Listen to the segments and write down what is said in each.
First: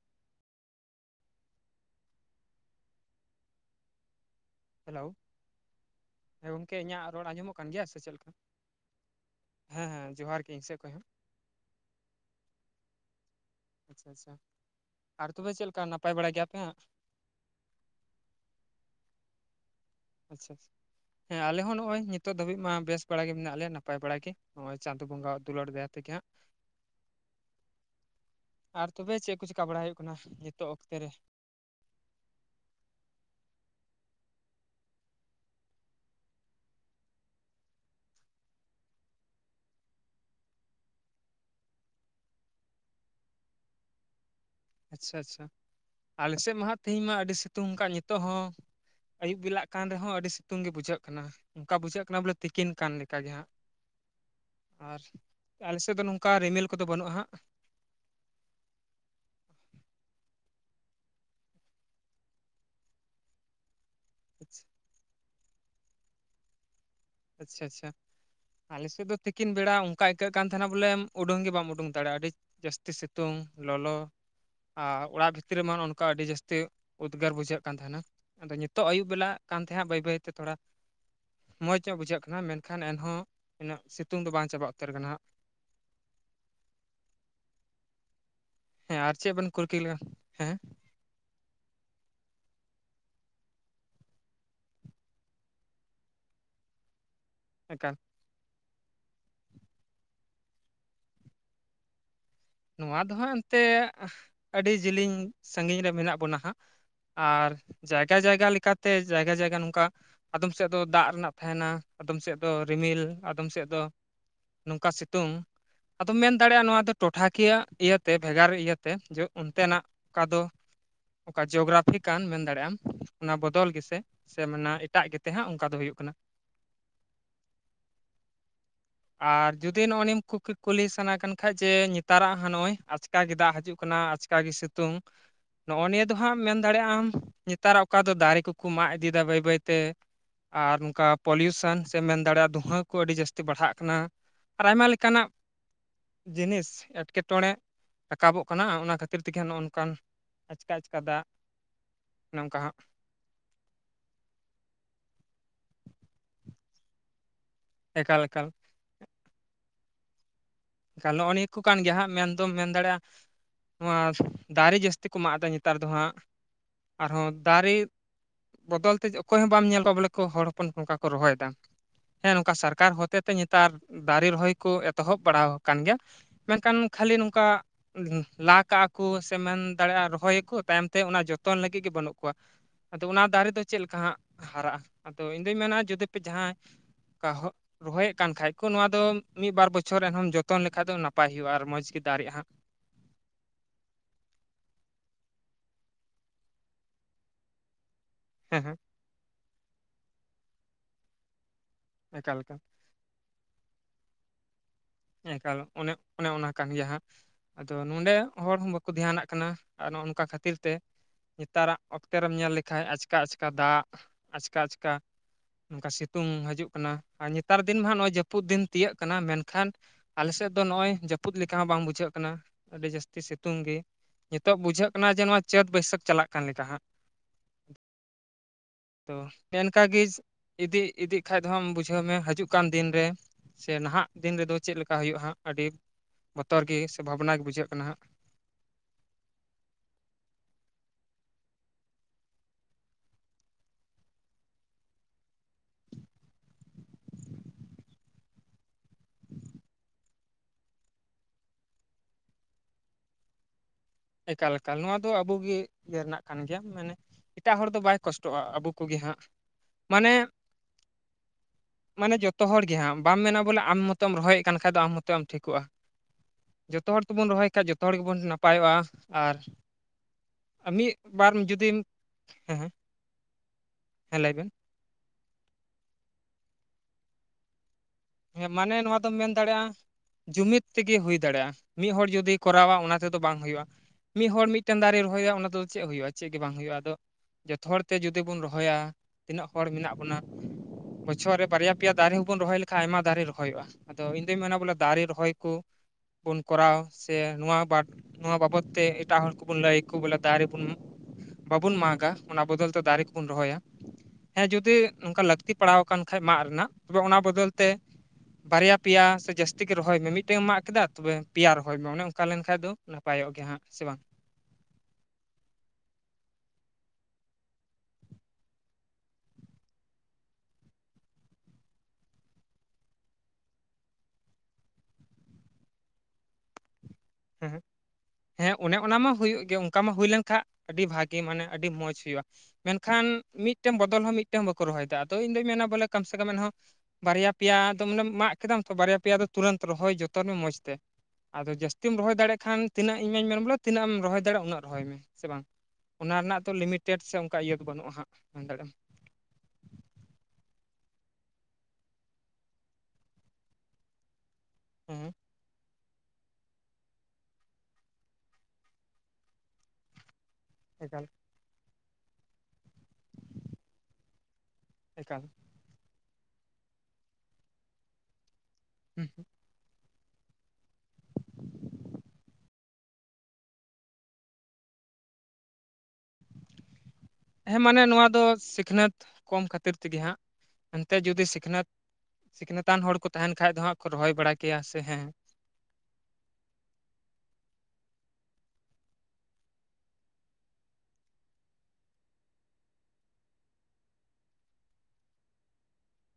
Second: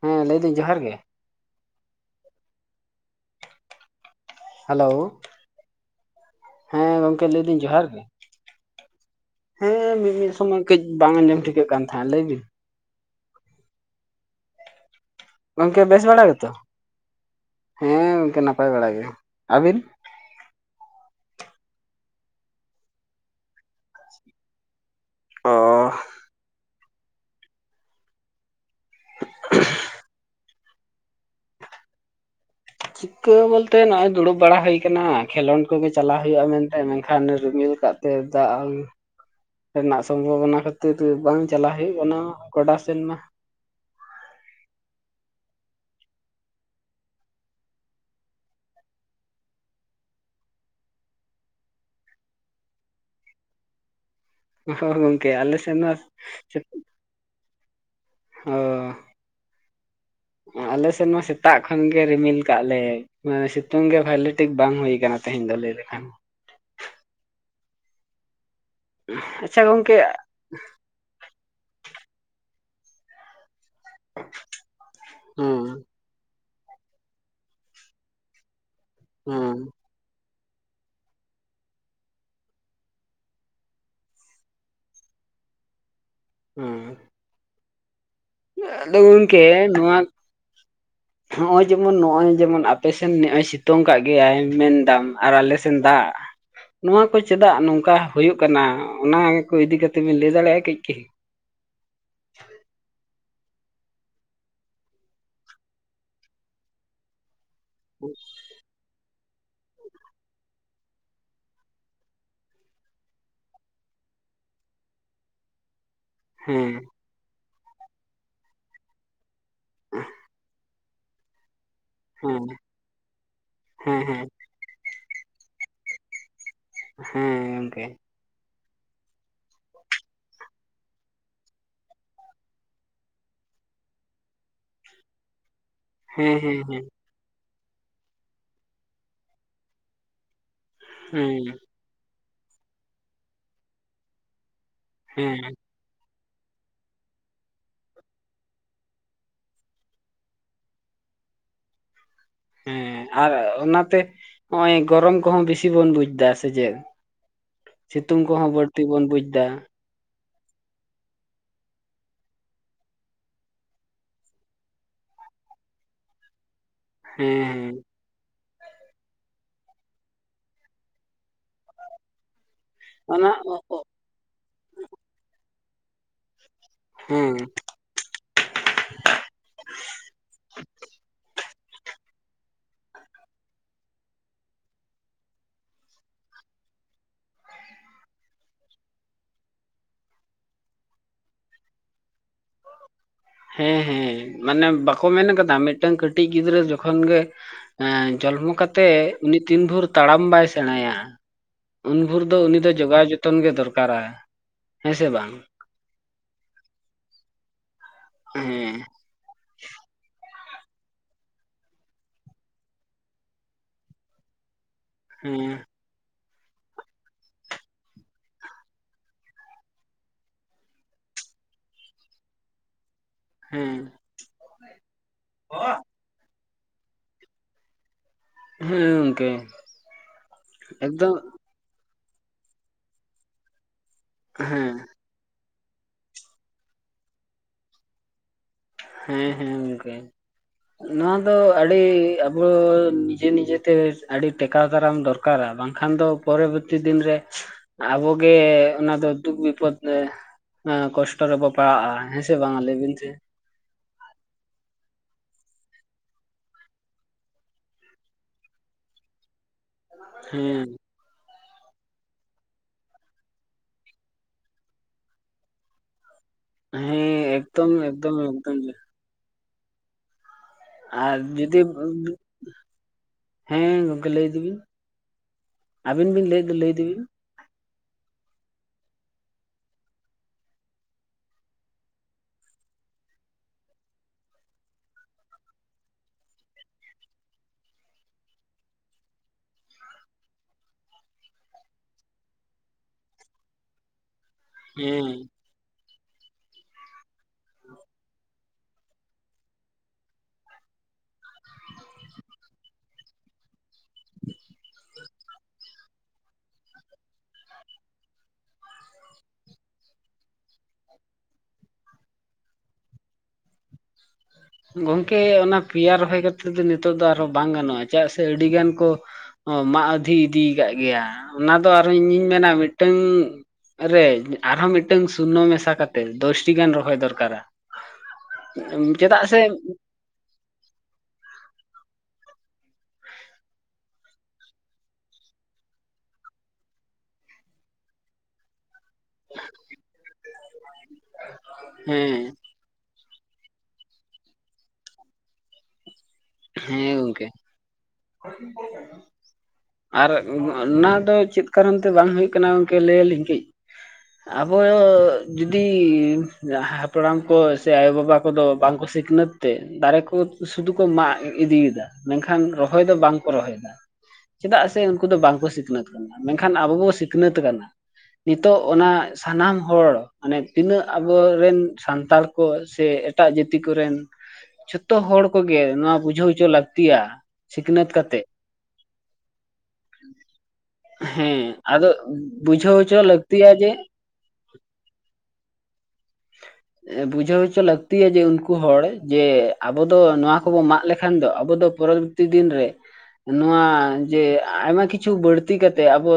ᱦᱮᱸ ᱞᱟᱹᱭ ᱫᱟᱹᱧ ᱡᱚᱦᱟᱸᱨ ᱜᱮ ᱦᱮᱞᱳ ᱦᱮᱸ ᱜᱚᱢᱠᱮ ᱤᱧᱟᱹᱜ ᱜᱚᱝᱠᱮ ᱨᱚᱲ ᱟᱸᱡᱚᱢᱚᱜ ᱞᱟᱹᱭᱫᱟᱹᱧ ᱠᱟᱱ ᱡᱚᱦᱟᱨ ᱜᱮᱭᱟ ᱥᱮ ᱜᱮ ᱪᱮᱫ ᱞᱮᱠᱟ ᱦᱮᱸ ᱢᱤᱫ-ᱢᱤᱫ ᱡᱚᱦᱟᱨ ᱜᱮ ᱥᱚᱢᱚᱭ ᱤᱧ ᱠᱟᱹᱡ ᱵᱟᱝ ᱟᱸᱡᱚᱢ ᱴᱷᱤᱠᱟᱹᱜ ᱠᱟᱱ ᱛᱟᱦᱮᱸᱫᱼᱟ ᱞᱟᱹᱭ ᱵᱤᱱ [inaudible] ᱟᱪᱷᱟ ᱟᱪᱷᱟ ᱟᱨ ᱛᱚᱵᱮ ᱪᱮᱫ ᱜᱚᱝᱠᱮ ᱞᱮᱠᱟ ᱵᱮᱥ ᱱᱟᱯᱟᱭ ᱵᱟᱲᱟ ᱜᱮᱛᱚ ᱜᱮᱭᱟ ᱯᱮ ᱦᱟᱸᱜ ᱦᱮᱸ ᱜᱚᱢᱠᱮ ᱱᱟᱯᱟᱭ ᱵᱟᱲᱟ ᱜᱮ ᱟᱹᱵᱤᱱ ᱟᱪᱷᱟ ᱟᱪᱷᱟ ᱦᱮᱸ ᱟᱞᱮ ᱦᱚᱸ ᱱᱚᱜᱼᱚᱸᱭ ᱱᱤᱛᱚᱜ ᱫᱷᱟᱹᱵᱤᱡ ᱢᱟ ᱵᱮᱥ ᱵᱟᱲᱟ ᱜᱮ ᱢᱮᱱᱟᱜ ᱞᱮᱭᱟ ᱱᱟᱯᱟᱭ ᱵᱟᱲᱟ ᱜᱮ ᱱᱚᱜᱼᱚᱸᱭ ᱪᱟᱸᱫᱳ ᱵᱚᱸᱜᱟᱣᱟᱜ ᱚ ᱫᱩᱞᱟᱹᱲ ᱫᱟᱭᱟ ᱛᱮᱜᱮ ᱦᱟᱸᱜ ᱟᱨ ᱛᱚᱵᱮ ᱪᱮᱫ ᱠᱚ ᱪᱮᱠᱟ ᱵᱟᱲᱟ ᱦᱩᱭᱩᱜ ᱠᱟᱱᱟ ᱱᱤᱛᱚᱜ ᱚᱠᱛᱮ ᱨᱮ ᱪᱤᱠᱟᱹ ᱵᱚᱞᱛᱮ ᱱᱚᱜᱼᱚᱭ ᱫᱩᱲᱩᱵ ᱵᱟᱲᱟ ᱦᱩᱭ ᱟᱠᱟᱱᱟ ᱠᱷᱮᱞᱳᱰ ᱠᱚᱜᱮ ᱪᱟᱞᱟᱣ ᱦᱩᱭᱩᱜᱼᱟ ᱢᱮᱱᱛᱮ ᱢᱮᱱᱠᱷᱟᱱ ᱨᱤᱢᱤᱞ ᱠᱟᱜ [unintelligible] ᱨᱮᱱᱟᱜ ᱥᱚᱢᱵᱷᱚᱵᱚᱱᱟ ᱠᱷᱟᱹᱛᱤᱨ ᱵᱟᱝ ᱪᱟᱞᱟᱜ ᱦᱩᱭᱩᱜ ᱠᱟᱱᱟ ᱜᱚᱰᱟ ᱥᱮᱱ ᱢᱟ ᱟᱪᱪᱷᱟ ᱟᱪᱪᱷᱟ ᱟᱞᱮ ᱥᱮᱫ ᱢᱟ ᱦᱟᱸᱜ ᱛᱤᱦᱤᱧ ᱢᱟ ᱟ. ᱰᱤ ᱥᱤᱛᱩᱝ ᱟᱠᱟᱫ ᱱᱤᱛᱚᱜ ᱦᱚᱸ᱾ ᱟᱭᱩᱵ ᱵᱮᱞᱟᱜ ᱠᱟᱱ ᱨᱮᱦᱚᱸ ᱟᱹᱰᱤ ᱥᱤᱛᱩᱝ ᱜᱮ ᱵᱩᱡᱷᱟᱹᱜ ᱠᱟᱱᱟ᱾ ᱚᱱᱠᱟ ᱵᱩᱡᱷᱟᱹᱜ ᱠᱟᱱᱟ ᱵᱚᱞᱮ ᱛᱤᱠᱤᱱ ᱠᱟᱱ ᱞᱮᱠᱟ ᱜᱮ ᱦᱟᱸᱜ᱾ ᱦᱚᱸ ᱟᱨ ᱜᱚᱝᱠᱮ ᱥᱮᱱ ᱟᱞᱮ ᱢᱟ ᱥᱮᱫ ᱫᱚ ᱱᱚᱝᱠᱟ ᱨᱤᱢᱤᱞ ᱠᱚᱫᱚ ᱵᱟᱹᱱᱩᱜᱼᱟ ᱦᱟᱸᱜ᱾ ᱦᱚᱻ ᱟᱞᱮ ᱥᱮᱫ ᱢᱟ ᱥᱮᱛᱟᱜ ᱠᱷᱚᱱ ᱜᱮ ᱨᱤᱢᱤᱞ ᱠᱟᱜ ᱞᱮ ᱢᱟᱱᱮ ᱥᱤᱛᱩᱝ ᱜᱮ ᱵᱷᱟᱞᱤ ᱴᱷᱤᱠ ᱵᱟᱝ ᱦᱩᱭ ᱟᱠᱟᱱᱟ᱾ ᱛᱮᱦᱮᱧ ᱫᱚ ᱞᱟᱹᱭ ᱞᱮᱠᱷᱟᱱ ᱟᱪᱷᱟ ᱟᱪᱷᱟ ᱟᱞᱮ ᱥᱮᱫ ᱫᱚ ᱛᱤᱠᱤᱱ ᱟᱪᱪᱷᱟ ᱵᱮᱲᱟ ᱜᱚᱝᱠᱮ ᱚᱱᱠᱟ ᱟ. ᱭᱠᱟ. ᱜ ᱠᱟᱱ ᱛᱟᱦᱮᱱᱟ ᱵᱚᱞᱮᱢ ᱩᱰᱩᱝ ᱜᱮ ᱵᱟᱢ ᱩᱰᱩᱝ ᱫᱟᱲᱮᱭᱟᱜᱼᱟ ᱟᱹᱰᱤ ᱡᱟᱹᱥᱛᱤ ᱥᱤᱛᱩᱝ ᱞᱚᱞᱚ ᱟᱨ ᱚᱲᱟᱜ ᱵᱷᱤᱛᱤᱨ ᱨᱮᱢᱟ ᱱᱚᱜ ᱦᱩᱸ ᱚᱭ ᱚᱱᱠᱟ ᱟᱹᱰᱤ ᱡᱟᱹᱥᱛᱤ ᱩᱫᱽᱜᱟᱹᱨ ᱵᱩᱡᱷᱟᱹᱜ ᱠᱟᱱ ᱛᱟᱦᱮᱱᱟ ᱟᱫᱚ ᱱᱤᱛᱚᱜ ᱟᱹᱭᱩᱵ ᱵᱮᱞᱟ ᱦᱩᱸ ᱠᱟᱱ ᱛᱟᱦᱮᱸᱜ ᱵᱟᱹᱭ ᱵᱟᱹᱭ ᱛᱮ ᱛᱷᱚᱲᱟ ᱪᱚᱜ ᱵᱩᱡᱷᱟᱹᱜ ᱠᱟᱱᱟ ᱢᱮᱱᱠᱷᱟᱱ ᱮᱱᱦᱚᱸ ᱩᱱᱟᱹᱜ ᱥᱤᱛᱩᱝ ᱫᱚ ᱵᱟᱝ ᱪᱟᱵᱟ ᱩᱛᱟᱹᱨ ᱟᱠᱟᱱᱟ ᱦᱟᱸᱜ [inaudible] ᱦᱮᱸ ᱟᱫᱚ ᱟᱨ ᱪᱮᱫ ᱜᱚᱢᱠᱮ ᱵᱮᱱ ᱠᱩᱨᱠᱤ ᱞᱮ ᱱᱚᱶᱟ ᱦᱮᱸ [inaudible] ᱦᱚᱸᱜᱼᱚᱭ ᱡᱮᱢᱚᱱ ᱱᱚᱜᱼᱚᱭ ᱡᱮᱢᱚᱱ ᱟᱯᱮ ᱥᱮᱱ ᱱᱮᱜᱼᱚᱭ ᱥᱤᱛᱩᱝ ᱠᱟᱜ ᱜᱮᱭᱟᱭ ᱢᱮᱱ ᱫᱟᱢ ᱟᱨ ᱟᱞᱮ ᱥᱮᱱ ᱫᱟᱜ᱾ ᱱᱚᱶᱟ ᱠᱚ ᱪᱮᱫᱟᱜ ᱮᱠᱟᱞ ᱱᱚᱝᱠᱟ ᱦᱩᱭᱩᱜ ᱠᱟᱱᱟ ᱚᱱᱟ ᱠᱚ ᱤᱫᱤ ᱠᱟᱛᱮᱫ ᱵᱤᱱ ᱞᱟᱹᱭ ᱫᱟᱲᱮᱭᱟᱜᱼᱟ ᱠᱟᱹᱡ ᱠᱟᱹᱡ? ᱱᱚᱶᱟ ᱫᱚ ᱦᱟᱸᱜ ᱮᱱᱛᱮᱫ ᱟᱹᱰᱤ ᱡᱤᱞᱤᱧ ᱥᱟᱺᱜᱤᱧ ᱨᱮ ᱢᱮᱱᱟᱜ ᱵᱚᱱᱟ ᱦᱟᱸᱜ᱾ ᱟᱨ ᱡᱟᱭᱜᱟ ᱡᱟᱭᱜᱟ ᱞᱮᱠᱟ ᱛᱮ ᱡᱟᱭᱜᱟ ᱡᱟᱭᱜᱟ ᱱᱚᱝᱠᱟ ᱟᱫᱚᱢ ᱥᱮᱫ ᱫᱚ ᱫᱟᱜ ᱨᱮᱱᱟᱜ ᱛᱟᱦᱮᱱᱟ ᱟᱫᱚᱢ ᱥᱮᱫ ᱫᱚ ᱨᱤᱢᱤᱞ ᱟᱫᱚᱢ ᱥᱮᱫ ᱫᱚ ᱱᱚᱝᱠᱟ ᱥᱤᱛᱩᱝ ᱟᱫᱚᱢ ᱢᱮᱱ ᱫᱟᱲᱮᱭᱟᱜᱼᱟ ᱦᱮᱸ ᱱᱚᱣᱟ ᱫᱚ ᱴᱚᱴᱷᱟᱠᱤᱭᱟᱹ ᱤᱭᱟᱹᱛᱮ ᱵᱷᱮᱜᱟᱨ ᱤᱭᱟᱹ ᱛᱮ ᱡᱮ. ᱚᱱᱛᱮᱱ-ᱟᱜ ᱚᱠᱟ ᱫᱚ ᱚᱠᱟ ᱡᱤᱭᱳᱜᱽᱨᱟᱯᱷᱤ ᱠᱟᱱ ᱦᱮᱸ ᱢᱮᱱ ᱫᱟᱲᱮᱭᱟᱜ ᱟᱢ ᱚᱱᱟ ᱵᱚᱫᱚᱞ ᱜᱮᱥᱮ ᱦᱮᱸ ᱦᱮᱸ ᱪᱮᱫ ᱮᱢ ᱢᱮᱱᱟ ᱮᱴᱟᱜ ᱜᱮᱛᱮ ᱦᱟᱸᱜ ᱚᱱᱠᱟ ᱫᱚ ᱦᱩᱭᱩᱜ ᱠᱟᱱᱟ᱾ ᱦᱮᱸ ᱜᱚᱝᱠᱮ ᱟᱨ ᱡᱩᱫᱤ ᱱᱚᱜᱼᱚᱭ ᱱᱤᱭᱟᱹ ᱠᱩᱠ-ᱠᱩᱞᱤ ᱥᱟᱱᱟ ᱠᱟᱱ ᱠᱷᱟᱡ ᱡᱮ ᱱᱮᱛᱟᱨ ᱟᱜ ᱦᱚᱸ ᱱᱚᱜᱼᱚᱭ ᱟᱪᱠᱟ ᱜᱮ ᱫᱟᱜ ᱦᱤᱡᱩᱜ ᱠᱟᱱᱟ ᱟᱪᱠᱟ ᱜᱮ ᱥᱤᱛᱩᱝ ᱱᱚᱜᱼᱚ ᱱᱤᱭᱟᱹ ᱫᱚ ᱦᱮᱸ ᱦᱟᱸᱜ ᱢᱮᱱ ᱦᱮᱸ ᱦᱮᱸ ᱫᱟᱲᱮᱭᱟᱜᱼᱟᱢ ᱱᱤᱛ ᱱᱮᱛᱟᱨ ᱟᱜ ᱚᱠᱟ ᱫᱚ ᱫᱟᱨᱮ ᱠᱚᱠᱚ ᱢᱟᱜ ᱤᱫᱤᱭ ᱮᱫᱟ ᱵᱟᱹᱭ ᱵᱟᱹᱭ ᱛᱮ ᱟᱨ ᱱᱚᱝᱠᱟ ᱦᱮᱸ ᱯᱚᱞᱤᱭᱩᱥᱚᱱᱥ ᱛᱮᱢ ᱢᱮᱱ ᱫᱟᱲᱮᱭᱟᱜᱼᱟ ᱫᱩᱦᱟᱹ ᱠᱚ ᱟᱹᱰᱤ ᱡᱟᱹᱥᱛᱤ ᱵᱟᱲᱦᱟᱜ ᱠᱟᱱᱟ ᱟᱨ ᱟᱭᱢᱟ ᱞᱮᱠᱟᱱ-ᱟᱜ ᱦᱮᱸ ᱡᱤᱱᱤᱥ ᱮᱴᱠᱮᱴᱚᱬᱮ ᱨᱟᱠᱟᱵᱚᱜ ᱠᱟᱱᱟ᱾ ᱚᱱᱟ ᱠᱷᱟᱹᱛᱤᱨ ᱛᱮᱜᱮ ᱱᱚᱜᱼᱚᱝᱠᱟᱱ ᱟᱪᱠᱟ ᱟᱪᱠᱟ ᱫᱟᱜ ᱱᱚᱝᱠᱟ ᱦᱟᱸᱜ ᱦᱮᱸ ᱟᱨ ᱚᱱᱟᱛᱮ ᱚᱸᱜᱼᱚᱭ ᱜᱚᱨᱚᱢ ᱠᱚᱦᱚᱸ ᱵᱮᱥᱤ ᱵᱚᱱ ᱵᱩᱡ ᱫᱟ ᱥᱮ ᱪᱮᱫ? ᱮᱠᱟᱞ ᱥᱤᱛᱩᱝ ᱮᱠᱟᱞ ᱠᱚᱦᱚᱸ ᱵᱟᱹᱲᱛᱤ ᱵᱚᱱ ᱵᱩᱡᱽ ᱫᱟ ᱮᱱᱠᱷᱟᱱ ᱱᱚᱜᱼᱚ ᱱᱤᱭᱟᱹ ᱠᱚ ᱠᱟᱱ ᱜᱮᱭᱟ ᱦᱟᱸᱜ ᱢᱮᱱᱫᱢ ᱢᱮᱱ ᱫᱟᱲᱮᱭᱟᱜᱼᱟ᱾ ᱱᱚᱶᱟ ᱫᱟᱨᱮ ᱡᱟᱹᱥᱛᱤ ᱠᱚ ᱢᱟᱜ ᱮᱫᱟ ᱱᱮᱛᱟᱨ ᱫᱚ ᱦᱟᱸᱜ ᱟᱨᱦᱚᱸ ᱦᱮᱸ ᱦᱮᱸ ᱫᱟᱨᱮ ᱵᱚᱫᱚᱞ ᱛᱮᱡ ᱚᱠᱚᱭ ᱦᱚᱸ ᱵᱟᱢ ᱧᱮᱞ ᱠᱚᱣᱟ ᱵᱚᱞᱮ ᱠᱚ ᱦᱚᱲ ᱦᱚᱯᱚᱱ ᱱᱚᱝᱠᱟ ᱠᱚ ᱨᱚᱦᱚᱭᱮᱫᱟ ᱦᱮᱸ ᱱᱚᱝᱠᱟ ᱥᱚᱨᱠᱟᱨ ᱚᱱᱟ ᱦᱚᱛᱮᱛᱮ ᱱᱮᱛᱟᱨ ᱫᱟᱨᱮ ᱨᱚᱦᱚᱭ ᱠᱚ ᱮᱛᱚᱦᱚᱵ ᱵᱟᱲᱟᱣ ᱟᱠᱟᱱ ᱜᱮᱭᱟ᱾ ᱢᱮᱱᱠᱷᱟᱱ ᱠᱷᱟᱹᱞᱤ ᱦᱮᱸ ᱱᱚᱝᱠᱟ ᱞᱟ ᱠᱟᱜ ᱟᱠᱚ ᱥᱮ ᱢᱮᱱ ᱫᱟᱲᱮᱭᱟᱜᱼᱟ ᱨᱚᱦᱚᱭᱟᱚ ᱛᱟᱭᱚᱢᱛᱮ ᱚᱱᱟ ᱡᱚᱛᱚᱱ ᱞᱟᱹᱜᱤᱫ ᱜᱮ ᱵᱟᱹᱱᱩᱜ ᱠᱚᱣᱟ᱾ ᱟᱫᱚ ᱚᱱᱟ ᱫᱟᱨᱮ ᱫᱚ ᱪᱮᱫ ᱞᱮᱠᱟ ᱦᱟᱸᱜ ᱦᱟᱨᱟᱜᱼᱟ ᱟᱫᱚ ᱤᱧᱫᱩᱧ ᱢᱮᱱᱟ ᱡᱩᱫᱤᱯᱮ ᱡᱟᱦᱟᱸᱭ, ᱠᱟ ᱦᱚᱜ ᱨᱚᱦᱚᱭᱮᱜ ᱠᱟᱱ ᱠᱷᱟᱡ ᱠᱚ ᱱᱚᱶᱟ ᱫᱚ ᱢᱤᱫ ᱵᱟᱨ ᱵᱚᱪᱷᱚᱨ ᱮᱱᱦᱚᱸᱢ ᱡᱚᱛ ᱡᱚᱛᱚᱱ ᱞᱮᱠᱷᱟᱡ ᱫᱚ ᱱᱟᱯᱟᱭ ᱦᱩᱭᱩᱜᱼᱟ ᱟᱨ ᱢᱚᱡᱽ ᱜᱮ ᱫᱟᱨᱮᱜᱼᱟ ᱦᱟᱸᱜ᱾ ᱦᱮᱸ ᱦᱮᱸ ᱢᱟᱱᱮ ᱵᱟᱠᱚ ᱢᱮᱱ ᱟᱠᱟᱫᱟ ᱢᱤᱫ ᱴᱟᱝ ᱠᱟᱹᱴᱤᱡ ᱜᱤᱫᱽᱨᱟᱹ ᱡᱚᱠᱷᱚᱱ ᱜᱮ ᱮᱸ ᱡᱚᱞᱢᱚ ᱦᱮᱸ ᱦᱮᱸ ᱠᱟᱛᱮᱜ ᱩᱱᱤ ᱛᱤᱱ ᱵᱷᱳᱨ ᱛᱟᱲᱟᱢ ᱵᱟᱭ ᱥᱮᱬᱟᱭᱟ᱾ ᱩᱱ ᱵᱷᱳᱨ ᱫᱚ ᱮᱠᱟᱞ ᱮᱠᱟᱞ ᱩᱱᱤ ᱫᱚ ᱡᱚᱜᱟᱣ ᱡᱚᱛᱚᱱ ᱜᱮ ᱫᱚᱨᱠᱟᱨᱟ ᱦᱮᱸ ᱥᱮ ᱵᱟᱝ ᱮᱠᱟᱞ ᱚᱱᱮᱜ ᱚᱱᱮ ᱚᱱᱟ ᱠᱟᱱ ᱜᱮᱭᱟ ᱦᱟᱸᱜ᱾ ᱟᱫᱚ ᱱᱚᱰᱮ ᱦᱚᱲ ᱦᱚᱸ ᱦᱮᱸ ᱵᱟᱠᱚ ᱫᱷᱮᱱᱟᱜ ᱠᱟᱱᱟ ᱟᱨ ᱱᱚᱜᱼᱚ ᱱᱚᱝᱠᱟ ᱠᱷᱟᱹᱛᱤᱨ ᱛᱮ ᱱᱮᱛᱟᱨᱟᱜ ᱚᱠᱛᱮ ᱨᱮᱢ ᱧᱮᱞ ᱞᱮᱠᱷᱟᱡ ᱟᱪᱠᱟ ᱟᱪᱠᱟ ᱫᱟᱜ ᱟᱪᱠᱟ ᱟᱪᱠᱟ ᱦᱮᱸ᱾ ᱱᱚᱝᱠᱟ ᱥᱤᱛᱩᱝ ᱦᱟᱹᱡᱩᱜ ᱠᱟᱱᱟ ᱟᱨ ᱱᱮᱛᱟᱨ ᱫᱤᱱ ᱢᱟᱦᱟᱸᱜ ᱚᱸᱜᱼᱚᱭ ᱡᱟᱹᱯᱩᱫ ᱫᱤᱱ ᱛᱤᱭᱟᱹᱜ ᱠᱟᱱᱟ, ᱢᱮᱱᱠᱷᱟᱱ ᱟᱞᱮᱥᱮᱫ ᱫᱚ ᱱᱚᱜᱼᱚᱭ ᱡᱟᱹᱯᱩᱫ ᱞᱮᱠᱟ ᱦᱚᱸ ᱵᱟᱝ ᱵᱩᱡᱷᱟᱹᱜ ᱠᱟᱱᱟ᱾ ᱟᱹᱰᱤ ᱡᱟᱹᱥᱛᱤ ᱥᱤᱛᱩᱝ ᱦᱮᱸ ᱜᱮ ᱱᱤᱛᱚᱜ ᱵᱩᱡᱷᱟᱹᱜ ᱠᱟᱱᱟ ᱡᱮ ᱱᱚᱣᱟ ᱪᱟᱹᱛ ᱵᱟᱹᱭᱥᱟᱹᱠᱷ ᱪᱟᱞᱟᱜ ᱠᱟᱱ ᱞᱮᱠᱟ ᱦᱟᱸᱜ᱾ ᱦᱮᱸ ᱛᱚ ᱜᱚᱝᱠᱮ ᱮᱱᱠᱟ ᱜᱮᱤᱡ ᱤᱫᱤ ᱮᱠᱫᱚᱢ ᱤᱫᱤᱜ ᱠᱷᱟᱡ ᱵᱩᱡᱷᱟᱹᱣ ᱢᱮ ᱦᱟᱹᱡᱩᱜ ᱠᱟᱱ ᱫᱤᱱ ᱨᱮ ᱥᱮ ᱱᱟᱦᱟᱜ ᱫᱤᱱ ᱨᱮᱫᱚ ᱦᱮᱸ ᱠᱟ ᱦᱩᱭᱩᱜᱼᱟ ᱦᱟᱸᱜ ᱟᱹᱰᱤ ᱵᱚᱛᱚᱨ ᱜᱮ ᱥᱮ ᱵᱷᱟᱵᱽᱱᱟ ᱜᱮ ᱵᱩᱡᱷᱟᱹᱜ ᱠᱟᱱᱟ ᱦᱟᱸᱜ᱾ ᱦᱮᱸ ᱦᱮᱸ ᱜᱚᱝᱠᱮ᱾ ᱱᱚᱣᱟ ᱫᱚ ᱟᱹᱰᱤ ᱟᱵᱚ ᱱᱤᱡᱮ ᱱᱤᱡᱮᱛᱮ ᱟᱹᱰᱤ ᱴᱮᱠᱟᱣ ᱫᱟᱨᱟᱢ ᱫᱚᱨ ᱠᱟᱨᱟ ᱵᱟᱝᱠᱷᱟᱱ ᱫᱚ ᱯᱚᱨᱚᱵᱚᱨᱛᱤ ᱫᱤᱱ ᱨᱮ, ᱟᱵᱚᱜᱮ ᱚᱱᱟ ᱫᱚ ᱫᱩᱠ ᱵᱤᱯᱚᱫᱽ ᱟᱹ ᱟᱺ ᱠᱚᱥᱴᱚ ᱨᱮᱵᱚ ᱯᱟᱲᱟᱜᱼᱟ ᱦᱮᱸ ᱥᱮ ᱵᱟᱝᱼᱟ ᱞᱟᱹᱭᱵᱤᱱ ᱥᱮ? ᱮᱠᱟᱞ ᱮᱠᱟᱞ ᱱᱚᱣᱟ ᱫᱚ ᱟᱵᱚᱮ ᱤᱭᱟᱹ ᱨᱮᱱᱟᱜ ᱠᱟᱱ ᱜᱮᱭᱟ ᱢᱟᱱᱮ ᱮᱴᱟᱜ ᱦᱚᱲ ᱫᱚ ᱵᱟᱭ ᱠᱚᱥᱴᱚᱜᱼᱟ ᱟᱵᱚ ᱠᱚᱜᱮ ᱦᱟᱸᱜ, ᱢᱟᱱᱮ ᱦᱮᱸ᱾ ᱢᱟᱱᱮ ᱡᱚᱛᱚ ᱦᱚᱲ ᱜᱮ ᱦᱟᱸᱜ ᱵᱟᱢ ᱢᱮᱱᱟ ᱵᱚᱞᱮ ᱟᱢ ᱢᱚᱛᱚᱢ ᱨᱚᱦᱚᱭᱮᱜ ᱠᱟᱱ ᱠᱷᱟ ᱫᱚ ᱟᱢ ᱢᱚᱛᱚᱢ ᱴᱷᱤᱠᱚᱜᱼᱟ᱾ ᱡᱚᱛᱚ ᱦᱚᱲ ᱦᱮᱸ ᱛᱮᱵᱚᱱ ᱨᱚᱦᱚᱭ ᱠᱷᱟᱡ ᱮᱠᱫᱚᱢ ᱡᱚᱛᱚ ᱦᱚᱲ ᱮᱠᱫᱚᱢ ᱜᱮᱵᱚᱱ ᱮᱠᱫᱚᱢ ᱜᱮ ᱱᱟᱯᱟᱭᱚᱜᱼᱟ, ᱟᱨ ᱢᱤᱫ ᱟᱨ ᱵᱟᱨ ᱡᱩᱫᱤ ᱡᱩᱫᱤᱢ ᱦᱮᱸ [unintelligible] ᱦᱮᱸ ᱦᱮᱸ ᱜᱚᱝᱠᱮ ᱦᱮᱸ ᱞᱟᱹᱭ ᱤᱫᱤ ᱵᱮᱱ ᱵᱤᱱ᱾ ᱟᱹᱵᱤᱱ ᱵᱤᱱ ᱞᱟᱹᱭᱮᱜ ᱫᱚ ᱞᱟᱹᱭ ᱤᱫᱤ ᱵᱤᱱ᱾ ᱦᱮᱸ ᱢᱟᱱᱮ ᱱᱚᱣᱟ ᱫᱚᱢ ᱢᱮᱱ ᱫᱟᱲᱮᱭᱟᱜᱼᱟ ᱡᱩᱢᱤᱫ ᱛᱮᱜᱮ ᱦᱩᱭ ᱫᱟᱲᱮᱭᱟᱜᱼᱟ, ᱢᱤᱜ ᱦᱚᱲ ᱡᱩᱫᱤ ᱠᱚᱨᱟᱣᱟ ᱚᱱᱟ ᱛᱮᱫᱚ ᱵᱟᱝ ᱦᱩᱭᱩᱜᱼᱟ᱾ ᱢᱤᱜ ᱦᱚᱲ ᱢᱤᱫᱴᱮᱱ ᱫᱟᱨᱮᱭ ᱨᱚᱦᱚᱭᱟ ᱚᱱᱟ ᱫᱚ ᱪᱮᱫ ᱦᱩᱭᱩᱜᱼᱟ ᱪᱮᱫ ᱜᱮ ᱵᱟᱝ ᱦᱩᱭᱩᱜᱼᱟ, ᱟᱫᱚ ᱡᱷᱚᱛᱚ ᱦᱚᱲᱛᱮ ᱡᱩᱫᱤ ᱵᱚᱱ ᱨᱚᱦᱚᱭᱟ ᱛᱤᱱᱟᱹᱜ ᱦᱚᱲ ᱢᱮᱱᱟᱜ ᱵᱚᱱᱟ, ᱵᱚᱪᱷᱚᱨ ᱨᱮ ᱵᱟᱨᱭᱟ ᱯᱮᱭᱟ ᱫᱟᱨᱮ ᱦᱚᱸᱵᱚᱱ ᱨᱚᱦᱚᱭ ᱞᱮᱠᱷ ᱠᱷᱟ ᱟᱭᱢᱟ ᱫᱟᱨᱮ ᱨᱚᱦᱚᱭᱚᱜᱼᱟ, ᱟᱫᱚ ᱤᱧ ᱫᱩᱧ ᱢᱮᱱᱟ ᱵᱚᱞᱮ ᱫᱟᱨᱮ ᱦᱮᱸ ᱨᱚᱦᱚᱭ ᱠᱚ ᱵᱚᱱ ᱠᱚᱨᱟᱣ ᱥᱮ ᱱᱚᱣᱟ ᱵᱟᱴ ᱱᱚᱣᱟ ᱵᱟᱵᱚᱫ ᱛᱮ ᱮᱴᱟᱜ ᱦᱚᱲ ᱠᱚᱵᱚᱱ ᱞᱟᱹᱭᱟᱚ ᱵᱚᱞᱮ ᱫᱟᱨᱮ ᱵᱚᱱ ᱵᱟᱵᱚᱱ ᱢᱟᱜᱟ ᱚᱱᱟ ᱵᱚᱫᱚᱞ ᱛᱮ ᱫᱟᱨᱮ ᱠᱚᱵᱚᱱ ᱨᱚᱦᱚᱭᱟ᱾ ᱦᱮᱸ ᱡᱩᱫᱤ ᱱᱚᱝᱠᱟ ᱞᱟᱹᱠᱛᱤ ᱯᱟᱲᱟᱣ ᱟᱠᱟᱱ ᱠᱷᱟᱡ ᱢᱟᱜ ᱨᱮᱱᱟᱜ ᱛᱚᱵᱮ ᱚᱱᱟ ᱵᱚᱫᱚᱞ ᱛᱮ ᱵᱟᱨᱭᱟ ᱯᱮᱭᱟ ᱥᱮ ᱡᱟᱹᱥᱛᱤ ᱜᱮ ᱨᱚᱦᱚᱭ ᱢᱮ ᱢᱤᱫ ᱴᱟᱹᱝ ᱮᱢ ᱢᱟᱜ ᱠᱮᱫᱟ ᱛᱚᱵᱮ ᱯᱮᱭᱟ ᱨᱚᱦᱚᱭ ᱢᱮ ᱚᱱᱮ ᱚᱱᱠᱟ ᱞᱮᱱ ᱠᱷᱟᱡ ᱫᱚ ᱱᱟᱯᱟᱭᱚᱜ ᱜᱮᱭᱟ ᱦᱟᱸᱜ, ᱥᱮ ᱵᱟᱝ? ᱜᱚᱝᱠᱮ ᱚᱱᱟ ᱯᱮᱭᱟ ᱨᱚᱦᱚᱭ ᱠᱟᱛᱮ ᱫᱚ ᱱᱤᱛᱚᱜ ᱫᱚ ᱟᱨᱦᱚᱸ ᱵᱟᱝ ᱜᱟᱱᱚᱜᱼᱟ, ᱪᱮᱫᱟᱜ ᱥᱮ ᱟᱹᱰᱤ ᱜᱟᱱ ᱠᱚ ᱠᱚ ᱢᱟᱜ ᱟᱫᱷᱤ ᱤᱫᱤ ᱟᱠᱟᱜ ᱜᱮᱭᱟ ᱚᱱᱟ ᱫᱚ ᱟᱨᱦᱚᱸ ᱤᱧᱤᱧ ᱢᱮᱱᱟ ᱢᱤᱫ ᱴᱟᱹᱝ ᱨᱮ ᱟᱨᱦᱚᱸ ᱢᱤᱫᱴᱟᱝ ᱥᱩᱱᱱᱚ ᱢᱮᱥᱟ ᱠᱟᱛᱮ ᱫᱚᱥᱴᱤ ᱜᱟᱱ ᱨᱚᱦᱚᱭ ᱫᱚᱨ ᱩᱸᱦᱩᱜ ᱦᱮᱸ ᱚᱱᱮ ᱚᱱᱟ ᱢᱟ ᱥᱮ ᱦᱩᱭᱩᱜ ᱜᱮ ᱚᱱᱠᱟ ᱢᱟ ᱦᱩᱭ ᱞᱮᱱᱠᱷᱟᱜ ᱟᱹᱰᱤ ᱵᱷᱟᱜᱮ ᱢᱟᱱᱮ ᱟᱹᱰᱤ ᱢᱚᱸᱡᱽ ᱦᱩᱭᱩᱜᱼᱟ᱾ ᱢᱮᱱᱠᱷᱟᱱ ᱢᱤᱫ ᱴᱟᱝ ᱵᱚᱫᱚᱞ ᱦᱚᱸ ᱢᱤᱫ ᱴᱟᱝ ᱦᱚᱸ ᱵᱟᱠᱚ ᱨᱚᱦᱚᱭ ᱫᱟ, ᱟᱫᱚ ᱤᱧᱫᱚᱩᱧ ᱢᱮᱱᱟ ᱵᱚᱞᱮ ᱠᱚᱢ ᱥᱮ ᱠᱚᱢ ᱮᱱᱦᱚᱸ ᱵᱟᱨᱭᱟ ᱯᱮᱭᱟ ᱫᱚ ᱢᱟᱱᱮ ᱢᱟᱜ ᱠᱮᱫᱟᱢ ᱛᱚ ᱵᱟᱨᱭᱟ ᱯᱮᱭᱟ ᱫᱚ ᱛᱩᱨᱟᱹᱱᱛ ᱨᱚᱦᱚᱭ ᱡᱚᱛᱚᱱ ᱢᱮ ᱢᱚᱡᱽ ᱛᱮ᱾ᱟᱨ ᱨᱚᱦᱚᱭ ᱦᱮᱸ ᱫᱟᱲᱭᱟᱜ ᱠᱷᱟᱱ ᱛᱤᱱᱟᱹᱜ ᱤᱧ ᱢᱟᱹᱧ ᱢᱮᱱ ᱵᱚᱞᱮ ᱛᱤᱱᱟᱹᱜ ᱮᱢ ᱨᱚᱦᱚᱭ ᱫᱟᱲᱮᱭᱟᱜᱼᱟ, ᱩᱱᱟᱹᱜ ᱨᱚᱭ ᱢᱮ ᱥᱮ ᱵᱟᱝ ᱚᱱᱟ ᱨᱮᱱᱟᱜ ᱛᱚ ᱦᱮᱸ ᱞᱤᱢᱤᱴᱮᱰ ᱥᱮ ᱜᱚᱝᱠᱮ ᱚᱱᱠᱟ ᱤᱭᱟᱹ ᱫᱚ ᱵᱟᱹᱱᱩᱜᱼᱟ ᱦᱟᱸᱜ ᱢᱮᱱ ᱫᱟᱲᱮᱢ ᱟᱨ ᱚᱱᱟ ᱫᱚ ᱪᱮᱫ ᱠᱟᱨᱚᱱ ᱛᱮ ᱵᱟᱝ ᱦᱩᱭᱩᱜ ᱠᱟᱱᱟ ᱜᱚᱝᱠᱮ ᱞᱟᱹᱭ ᱟᱞᱤᱧ ᱠᱟᱹᱡ? ᱟᱵᱚ ᱦᱮᱸ ᱡᱩᱫᱤ ᱦᱟᱯᱲᱟᱢ ᱠᱚ ᱥᱮ ᱟᱭᱚ ᱵᱟᱵᱟ ᱠᱚᱫᱚ ᱵᱟᱝ ᱠᱚ ᱥᱤᱠᱷᱱᱟᱹᱛ ᱛᱮ ᱫᱟᱨᱮ ᱠᱩ ᱥᱩᱫᱩ ᱠᱚ ᱮᱠᱟᱞ ᱢᱟᱜ ᱤᱫᱤᱭᱮᱫᱟ ᱢᱮᱱᱠᱷᱟᱱ ᱨᱚᱦᱚᱭ ᱫᱚ ᱵᱟᱝᱠᱚ ᱨᱚᱦᱚᱭ ᱮᱫᱟ᱾ ᱪᱮᱫᱟᱜ ᱥᱮ ᱩᱱᱠᱩ ᱫᱚ ᱮᱠᱟᱞ ᱵᱟᱝᱠᱚ ᱥᱤᱠᱷᱱᱟᱹᱛ ᱠᱟᱱᱟ, ᱢᱮᱱᱠᱷᱟᱱ ᱟᱵᱚ ᱵᱚ ᱥᱤᱠᱷᱱᱟᱹᱛ ᱠᱟᱱᱟ᱾ ᱱᱤᱛᱚᱜ ᱚᱱᱟ ᱥᱟᱱᱟᱢ ᱦᱚᱲ ᱢᱟᱱᱮ ᱛᱤᱱᱟᱹᱜ ᱟᱵᱚ ᱨᱮᱱ ᱥᱟᱱᱛᱟᱲ ᱠᱚ ᱥᱮ ᱮᱴᱟᱜ ᱡᱟᱹᱛᱤ ᱠᱚᱨᱮᱱ ᱡᱷᱚᱛᱚ ᱦᱚᱲ ᱠᱚᱜᱮ ᱱᱚᱣᱟ ᱵᱩᱡᱷᱟᱹᱣ ᱦᱚᱪᱚ ᱞᱟᱹᱠᱛᱤᱭᱟ, ᱦᱮᱸ ᱢᱟᱱᱮ ᱥᱤᱠᱷᱱᱟᱹᱛ ᱠᱟᱛᱮᱜ [unintelligible] ᱥᱤᱠᱷᱱᱟᱹᱛ ᱠᱚᱢ ᱠᱷᱟᱹᱛᱤᱨ ᱛᱮᱜᱮ ᱦᱟᱸᱜ ᱮᱱᱛᱮ ᱡᱩᱫᱤ ᱦᱮᱸ ᱥᱤᱠᱷᱱᱟᱹᱛ, ᱟᱫᱚ ᱥᱤᱠᱷᱱᱟᱹᱛ ᱵᱩᱡᱷᱟᱹᱣ ᱟᱱ ᱦᱚᱲ ᱦᱚᱪᱚ ᱠᱚ ᱛᱟᱦᱮᱱ ᱞᱟᱹᱠᱛᱤᱭᱟ ᱠᱷᱟᱡ ᱫᱚ ᱡᱮ ᱦᱟᱸᱜ ᱠᱚ ᱨᱚᱦᱚᱭ ᱵᱟᱲᱟ ᱠᱮᱭᱟ ᱥᱮ ᱦᱮᱸ [inaudible] ᱵᱩᱡᱷᱟᱹᱣ ᱦᱚᱪᱚ ᱞᱟᱹᱠᱛᱤᱭᱟ ᱡᱮ ᱩᱱᱠᱩ ᱦᱚᱲ ᱡᱮ ᱟᱵᱚ ᱫᱚ ᱱᱚᱣᱟ ᱠᱚᱵᱚ ᱢᱟᱜ ᱞᱮᱠᱷᱟᱱ ᱫᱚ ᱟᱵᱚ ᱫᱚ ᱯᱚᱨᱮᱨ ᱯᱨᱚᱛᱤᱫᱤᱱ ᱨᱮ ᱱᱚᱣᱟ ᱡᱮ ᱟᱭᱢᱟ ᱠᱤᱪᱷᱩ ᱵᱟᱹᱲᱛᱤ ᱠᱟᱛᱮ ᱟᱵᱚ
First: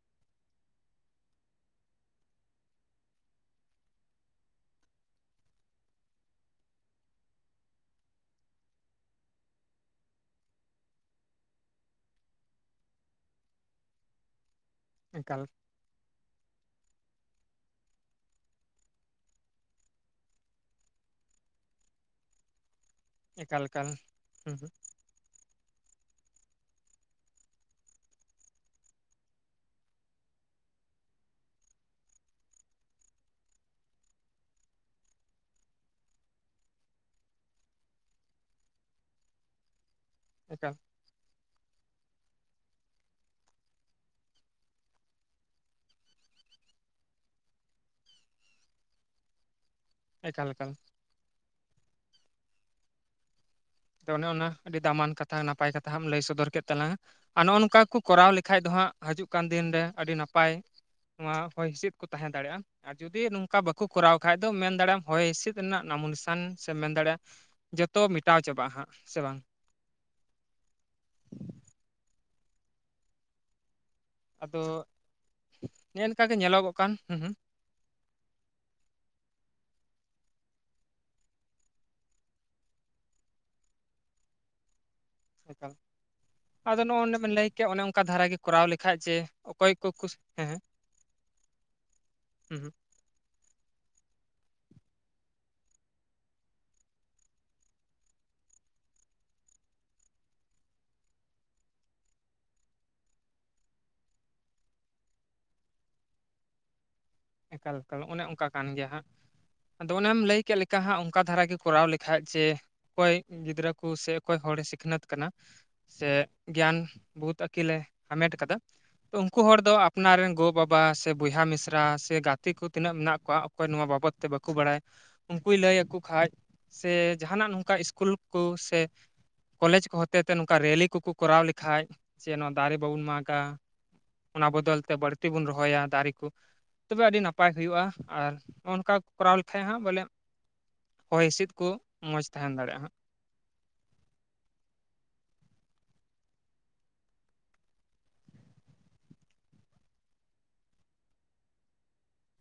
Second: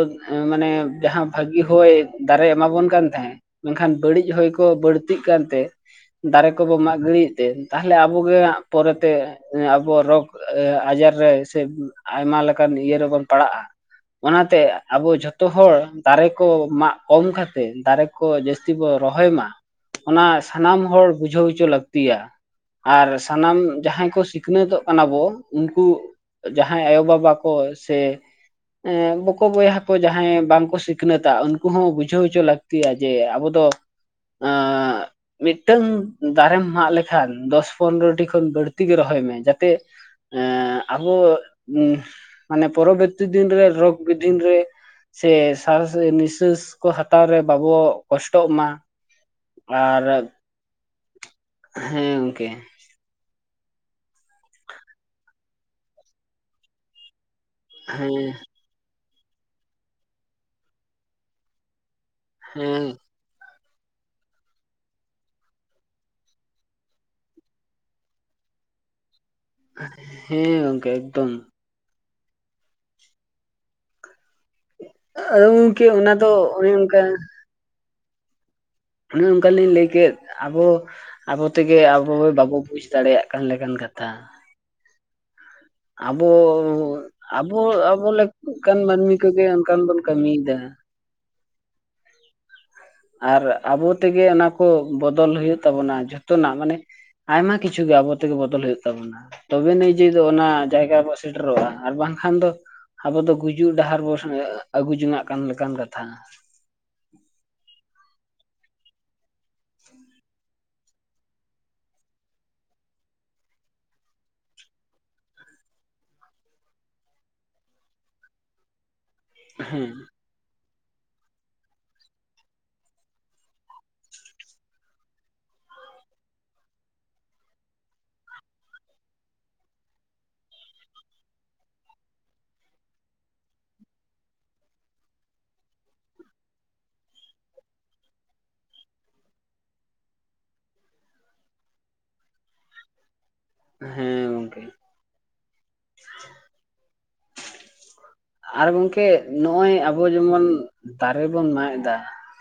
ᱢᱟᱱᱮ ᱡᱟᱦᱟᱸ ᱵᱷᱟᱜᱤ ᱦᱚᱭ ᱫᱟᱨᱮᱭ ᱮᱢᱟᱵᱚᱱ ᱠᱟᱱ ᱛᱟᱦᱮᱸᱫ ᱢᱮᱱᱠᱷᱟᱱ ᱵᱟᱹᱲᱤᱡ ᱦᱚᱭ ᱠᱚ ᱵᱟᱹᱲᱛᱤᱜ ᱠᱟᱱᱛᱮ ᱫᱟᱨᱮ ᱠᱚᱵᱚ ᱢᱟᱜ ᱜᱤᱲᱤᱭᱮᱫ ᱛᱮ ᱛᱟᱦᱞᱮ ᱟᱵᱚᱜᱮ ᱦᱟᱸᱜ ᱯᱚᱨᱮ ᱛᱮ ᱟᱵᱚ ᱨᱚᱜᱽ ᱟᱡᱟᱨ ᱨᱮ ᱥᱮ ᱟᱭᱢᱟ ᱞᱮᱠᱟᱱ ᱤᱭᱟᱹ ᱨᱮᱵᱚᱱ ᱯᱟᱲᱟᱜᱼᱟ ᱚᱱᱟᱛᱮ ᱟᱵᱚ ᱮᱠᱟᱞ ᱡᱷᱚᱛᱚ ᱦᱚᱲ ᱫᱟᱨᱮ ᱠᱚ ᱢᱟᱜ ᱠᱚᱢ ᱠᱟᱛᱮ ᱫᱟᱨᱮ ᱠᱚ ᱡᱟᱹᱥᱛᱤ ᱵᱚ ᱨᱚᱦᱚᱭ ᱢᱟ ᱚᱱᱟ ᱥᱟᱱᱟᱢ ᱦᱚᱲ ᱵᱩᱡᱷᱟᱹᱣ ᱦᱚᱪᱚ ᱞᱟᱹᱠᱛᱤᱭᱟ ᱟᱨ ᱥᱟᱱᱟᱢ ᱮᱠᱟᱞ ᱮᱠᱟᱞ ᱡᱟᱦᱟᱸᱭ ᱠᱚ ᱦᱩᱸ ᱦᱩᱸ ᱥᱤᱠᱷᱱᱟᱹᱛᱚᱜ ᱠᱟᱱᱟ ᱵᱚ ᱩᱱᱠᱩ ᱡᱟᱦᱟᱸᱭ ᱟᱭᱚ ᱵᱟᱵᱟ ᱠᱚ ᱥᱮ ᱮᱸ ᱵᱚᱠᱚ ᱵᱚᱭᱦᱟ ᱠᱚ ᱡᱟᱦᱟᱸᱭ ᱵᱟᱝᱠᱚ ᱥᱤᱠᱷᱱᱟᱹᱛᱟ ᱩᱱᱠᱩ ᱦᱚᱸ ᱵᱩᱡᱷᱟᱹᱣ ᱦᱚᱪᱚ ᱞᱟᱹᱠᱛᱤᱭᱟ ᱡᱮ ᱟᱵᱚ ᱫᱚ ᱟᱸᱻ ᱢᱤᱫᱴᱟᱹᱝ ᱫᱟᱨᱮᱢ ᱢᱟᱜ ᱞᱮᱠᱷᱟᱱ ᱫᱚᱥ ᱯᱚᱱᱫᱨᱚ ᱴᱤ ᱠᱷᱚᱱ ᱵᱟᱹᱲᱛᱤ ᱜᱮ ᱨᱚᱦᱚᱭ ᱢᱮ ᱡᱟᱛᱮ [inaudible] ᱮᱠᱟᱞ ᱟᱨᱦᱚᱸ, ᱢᱟᱱᱮ ᱯᱚᱨᱚ ᱵᱚᱨᱛᱤ ᱫᱤᱱᱨᱮ ᱨᱚᱜᱽ ᱵᱤᱫᱷᱤᱱ ᱨᱮ ᱥᱮ ᱥᱟᱸᱥ ᱱᱤᱥᱟᱹᱥ ᱠᱚ ᱦᱟᱛᱟᱣ ᱨᱮ ᱵᱟᱵᱚ ᱠᱚᱥᱴᱚᱜ ᱢᱟ ᱟᱨ ᱮᱠᱟᱞ ᱮᱠᱟᱞ ᱦᱮᱸ ᱜᱚᱝᱠᱮ ᱟᱫᱚ ᱚᱱᱮ ᱚᱱᱟ ᱟᱹᱰᱤ ᱫᱟᱢᱟᱱ ᱠᱟᱛᱷᱟ ᱱᱟᱯᱟᱭ ᱠᱟᱛᱷᱟ‌ ᱦᱟᱸᱜ-ᱮᱢ ᱞᱟᱹᱭ ᱥᱚᱫᱚᱨ ᱠᱮᱫ ᱛᱟᱞᱟᱝᱟ ᱟᱨ ᱱᱚᱜᱼᱚ ᱱᱚᱝᱠᱟ ᱠᱚ ᱠᱚᱨᱟᱣ ᱦᱮᱸ ᱞᱮᱠᱷᱟᱡ ᱫᱚ ᱦᱟᱸᱜ ᱦᱤᱡᱩᱜ ᱠᱟᱱ ᱫᱤᱱ ᱨᱮ ᱟᱹᱰᱤ ᱱᱟᱯᱟᱭ ᱱᱚᱣᱟ ᱦᱚᱭ ᱦᱤᱸᱥᱤᱫ ᱠᱚ ᱛᱟᱦᱮᱸ ᱫᱟᱲᱮᱭᱟᱜᱼᱟ ᱦᱮᱸ ᱟᱨ ᱡᱩᱫᱤ ᱱᱚᱝ ᱱᱚᱝᱠᱟ ᱵᱟᱠᱚ ᱠᱚᱨᱟᱣ ᱠᱷᱟᱡ ᱫᱚ ᱢᱮᱱ ᱫᱟᱲᱮᱭᱟᱜᱼᱟᱢ ᱦᱚᱭ ᱦᱤᱸᱥᱤᱫ ᱨᱮᱱᱟᱜ ᱱᱟᱢᱩ ᱱᱤᱥᱟᱱ ᱥᱮ ᱢᱮᱱ ᱫᱟᱲᱮᱭᱟᱜᱼᱟ ᱡᱚᱛᱚ ᱢᱮᱴᱟᱣ ᱪᱟᱵᱟᱜᱼᱟ ᱦᱟᱸᱜ ᱥᱮ ᱵᱟᱝ ᱦᱮᱸ ᱜᱚᱝᱠᱮ ᱮᱠᱫᱚᱢ ᱟᱫᱚ ᱟᱫᱚ ᱜᱚᱝᱠᱮ ᱱᱮᱜᱼᱮ ᱚᱱᱟ ᱱᱮᱝᱠᱟ ᱫᱚ ᱜᱮ ᱚᱱᱮ ᱧᱮᱞᱚᱜᱚᱜ ᱠᱟᱱ ᱚᱱᱠᱟ ᱦᱩᱸ ᱦᱩᱸ ᱚᱱᱮ ᱚᱱᱠᱟ ᱞᱤᱧ ᱞᱟᱹᱭ ᱠᱮᱫ ᱟᱵᱚ ᱟᱵᱚ ᱛᱮᱜᱮ ᱟᱵᱚ ᱵᱟᱵᱚ ᱵᱩᱡᱽ ᱫᱟᱲᱮᱭᱟᱜ ᱠᱟᱱ ᱞᱮᱠᱟᱱ ᱠᱟᱛᱷᱟ ᱮᱠᱟᱞ ᱟᱵᱚ ᱟᱫᱚ ᱱᱚᱜᱼᱚ ᱚᱱᱮ ᱵᱮᱱ ᱞᱟᱹᱭ ᱟᱵᱚ ᱠᱮᱜ ᱚᱱᱮ ᱚᱱᱠᱟ ᱟᱵᱚ ᱫᱷᱟᱨᱟ ᱜᱮ ᱞᱟᱠᱛᱤᱜ ᱠᱚᱨᱟᱣ ᱠᱟᱱ ᱞᱮᱠᱷᱟᱡ ᱢᱟᱹᱱᱢᱤ ᱡᱮ ᱠᱚᱜᱮ ᱚᱠᱚᱭ ᱚᱱᱠᱟᱱ ᱠᱚ ᱵᱚᱱ ᱠᱩᱥ ᱦᱮᱸ ᱠᱟᱹᱢᱤᱭᱮᱫᱟ ᱦᱮᱸ ᱦᱩᱸ ᱦᱩᱸ ᱟᱨ ᱟᱵᱚ ᱛᱮᱜᱮ ᱚᱱᱟ ᱠᱚ ᱵᱚᱫᱚᱞ ᱦᱩᱭᱩᱜ ᱛᱟᱵᱚᱱᱟ ᱡᱷᱚᱛᱚᱱᱟᱜ ᱢᱟᱱᱮ ᱟᱭᱢᱟ ᱠᱤᱪᱷᱩ ᱜᱮ ᱟᱵᱚᱛᱮᱜᱮ ᱵᱚᱫᱚᱞ ᱦᱩᱭᱩᱜ ᱛᱟᱵᱚᱱᱟ ᱛᱚᱵᱮ ᱱᱤᱡᱮ ᱫᱚ ᱚᱱᱟ ᱡᱟᱭᱜᱟ ᱵᱚ ᱥᱮᱴᱮᱨᱚᱜᱼᱟ ᱟᱨ ᱵᱟᱝᱠᱷᱟᱱ ᱫᱚ ᱟᱵᱚ ᱫᱚ ᱜᱩᱡᱩᱜ ᱰᱟᱦᱟᱨ ᱵᱚᱱ ᱟᱹᱜᱩ ᱡᱚᱝᱟᱜ ᱠᱟᱱ ᱞᱮᱠᱟᱱ ᱠᱟᱛᱷᱟ ᱮᱠᱟᱞ ᱮᱠᱟᱞ ᱚᱱᱮ ᱚᱝᱠᱟ ᱠᱟᱱ ᱜᱮᱭᱟ ᱦᱟᱸᱜ ᱟᱫᱚ ᱚᱱᱮᱢ ᱞᱟᱹᱭ ᱠᱮᱫ ᱞᱮᱠᱟ ᱦᱟᱸᱜ ᱚᱱᱠᱟ ᱫᱷᱟᱨᱟ ᱜᱮ ᱠᱚᱨᱟᱣ ᱞᱮᱠᱷᱟᱡ ᱡᱮ ᱚᱠᱚᱭ ᱜᱤᱫᱽᱨᱟᱹ ᱠᱚ ᱥᱮ ᱚᱠᱚᱭ ᱦᱚᱲᱮ ᱥᱤᱠᱷᱱᱟᱹᱛ ᱠᱟᱱᱟ ᱥᱮ ᱜᱮᱭᱟᱱ ᱵᱩᱫ ᱟᱹᱠᱤᱞᱮ ᱦᱟᱢᱮᱴ ᱟᱠᱟᱫᱟ ᱩᱝᱠᱩ ᱦᱚᱲ ᱫᱚ ᱦᱮᱸ ᱟᱯᱱᱟᱨ ᱨᱮᱱ ᱜᱚᱼᱵᱟᱵᱟ ᱥᱮ ᱵᱚᱭᱦᱟ ᱢᱤᱥᱨᱟ ᱥᱮ ᱜᱟᱛᱮ ᱠᱚ ᱛᱤᱱᱟᱹᱜ ᱢᱮᱱᱟᱜ ᱠᱚᱣᱟ ᱚᱠᱚᱭ ᱱᱚᱣᱟ ᱵᱟᱵᱚᱫ ᱛᱮ ᱵᱟᱠᱚ ᱵᱟᱲᱟᱭ ᱩᱱᱠᱩᱭ ᱞᱟᱹᱭ ᱟᱠᱚ ᱠᱷᱟᱡ ᱥᱮ ᱡᱟᱦᱟᱱᱟᱜ ᱱᱚᱝᱠᱟ ᱥᱠᱩᱞ ᱠᱚ ᱥᱮ ᱠᱚᱞᱮᱡᱽ ᱠᱚ ᱦᱚᱛᱮ ᱛᱮ ᱱᱚᱝᱠᱟ ᱨᱮᱞᱤ ᱠᱚᱠᱚ ᱠᱚᱨᱟᱣ ᱞᱮᱠᱷᱟᱡ ᱡᱮ ᱱᱚᱣᱟ ᱫᱟᱨᱮ ᱵᱟᱵᱚᱱ ᱢᱟᱜᱟ ᱚᱱᱟ ᱵᱚᱫᱚᱞ ᱛᱮ ᱵᱟᱹᱲᱛᱤ ᱵᱚᱱ ᱨᱚᱦᱚᱭᱟ ᱫᱟᱨᱮ ᱠᱚ ᱛᱚᱵᱮ ᱟᱹᱰᱤ ᱱᱟᱯᱟᱭ ᱦᱩᱭᱩᱜᱼᱟ ᱟᱨ ᱱᱚᱜᱼᱚᱭ ᱱᱚᱝᱠᱟ ᱠᱚᱨᱟᱣ ᱞᱮᱠᱷᱟᱡ ᱦᱟᱸᱜ ᱵᱚᱞᱮ ᱦᱚᱭ ᱦᱤᱥᱤᱫ ᱠᱚ ᱢᱚᱸᱡᱽ ᱛᱟᱦᱮᱱ ᱫᱟᱲᱮᱭᱟᱜᱼᱟ ᱦᱟᱸᱜ ᱦᱮᱸ ᱜᱚᱝᱠᱮ ᱾ ᱟᱨ ᱜᱚᱝᱠᱮ ᱱᱚᱜᱼᱚᱭ ᱟᱵᱚ ᱡᱮᱢᱚᱱ ᱫᱟᱨᱮ ᱵᱚᱱ ᱢᱟᱜ ᱮᱫᱟ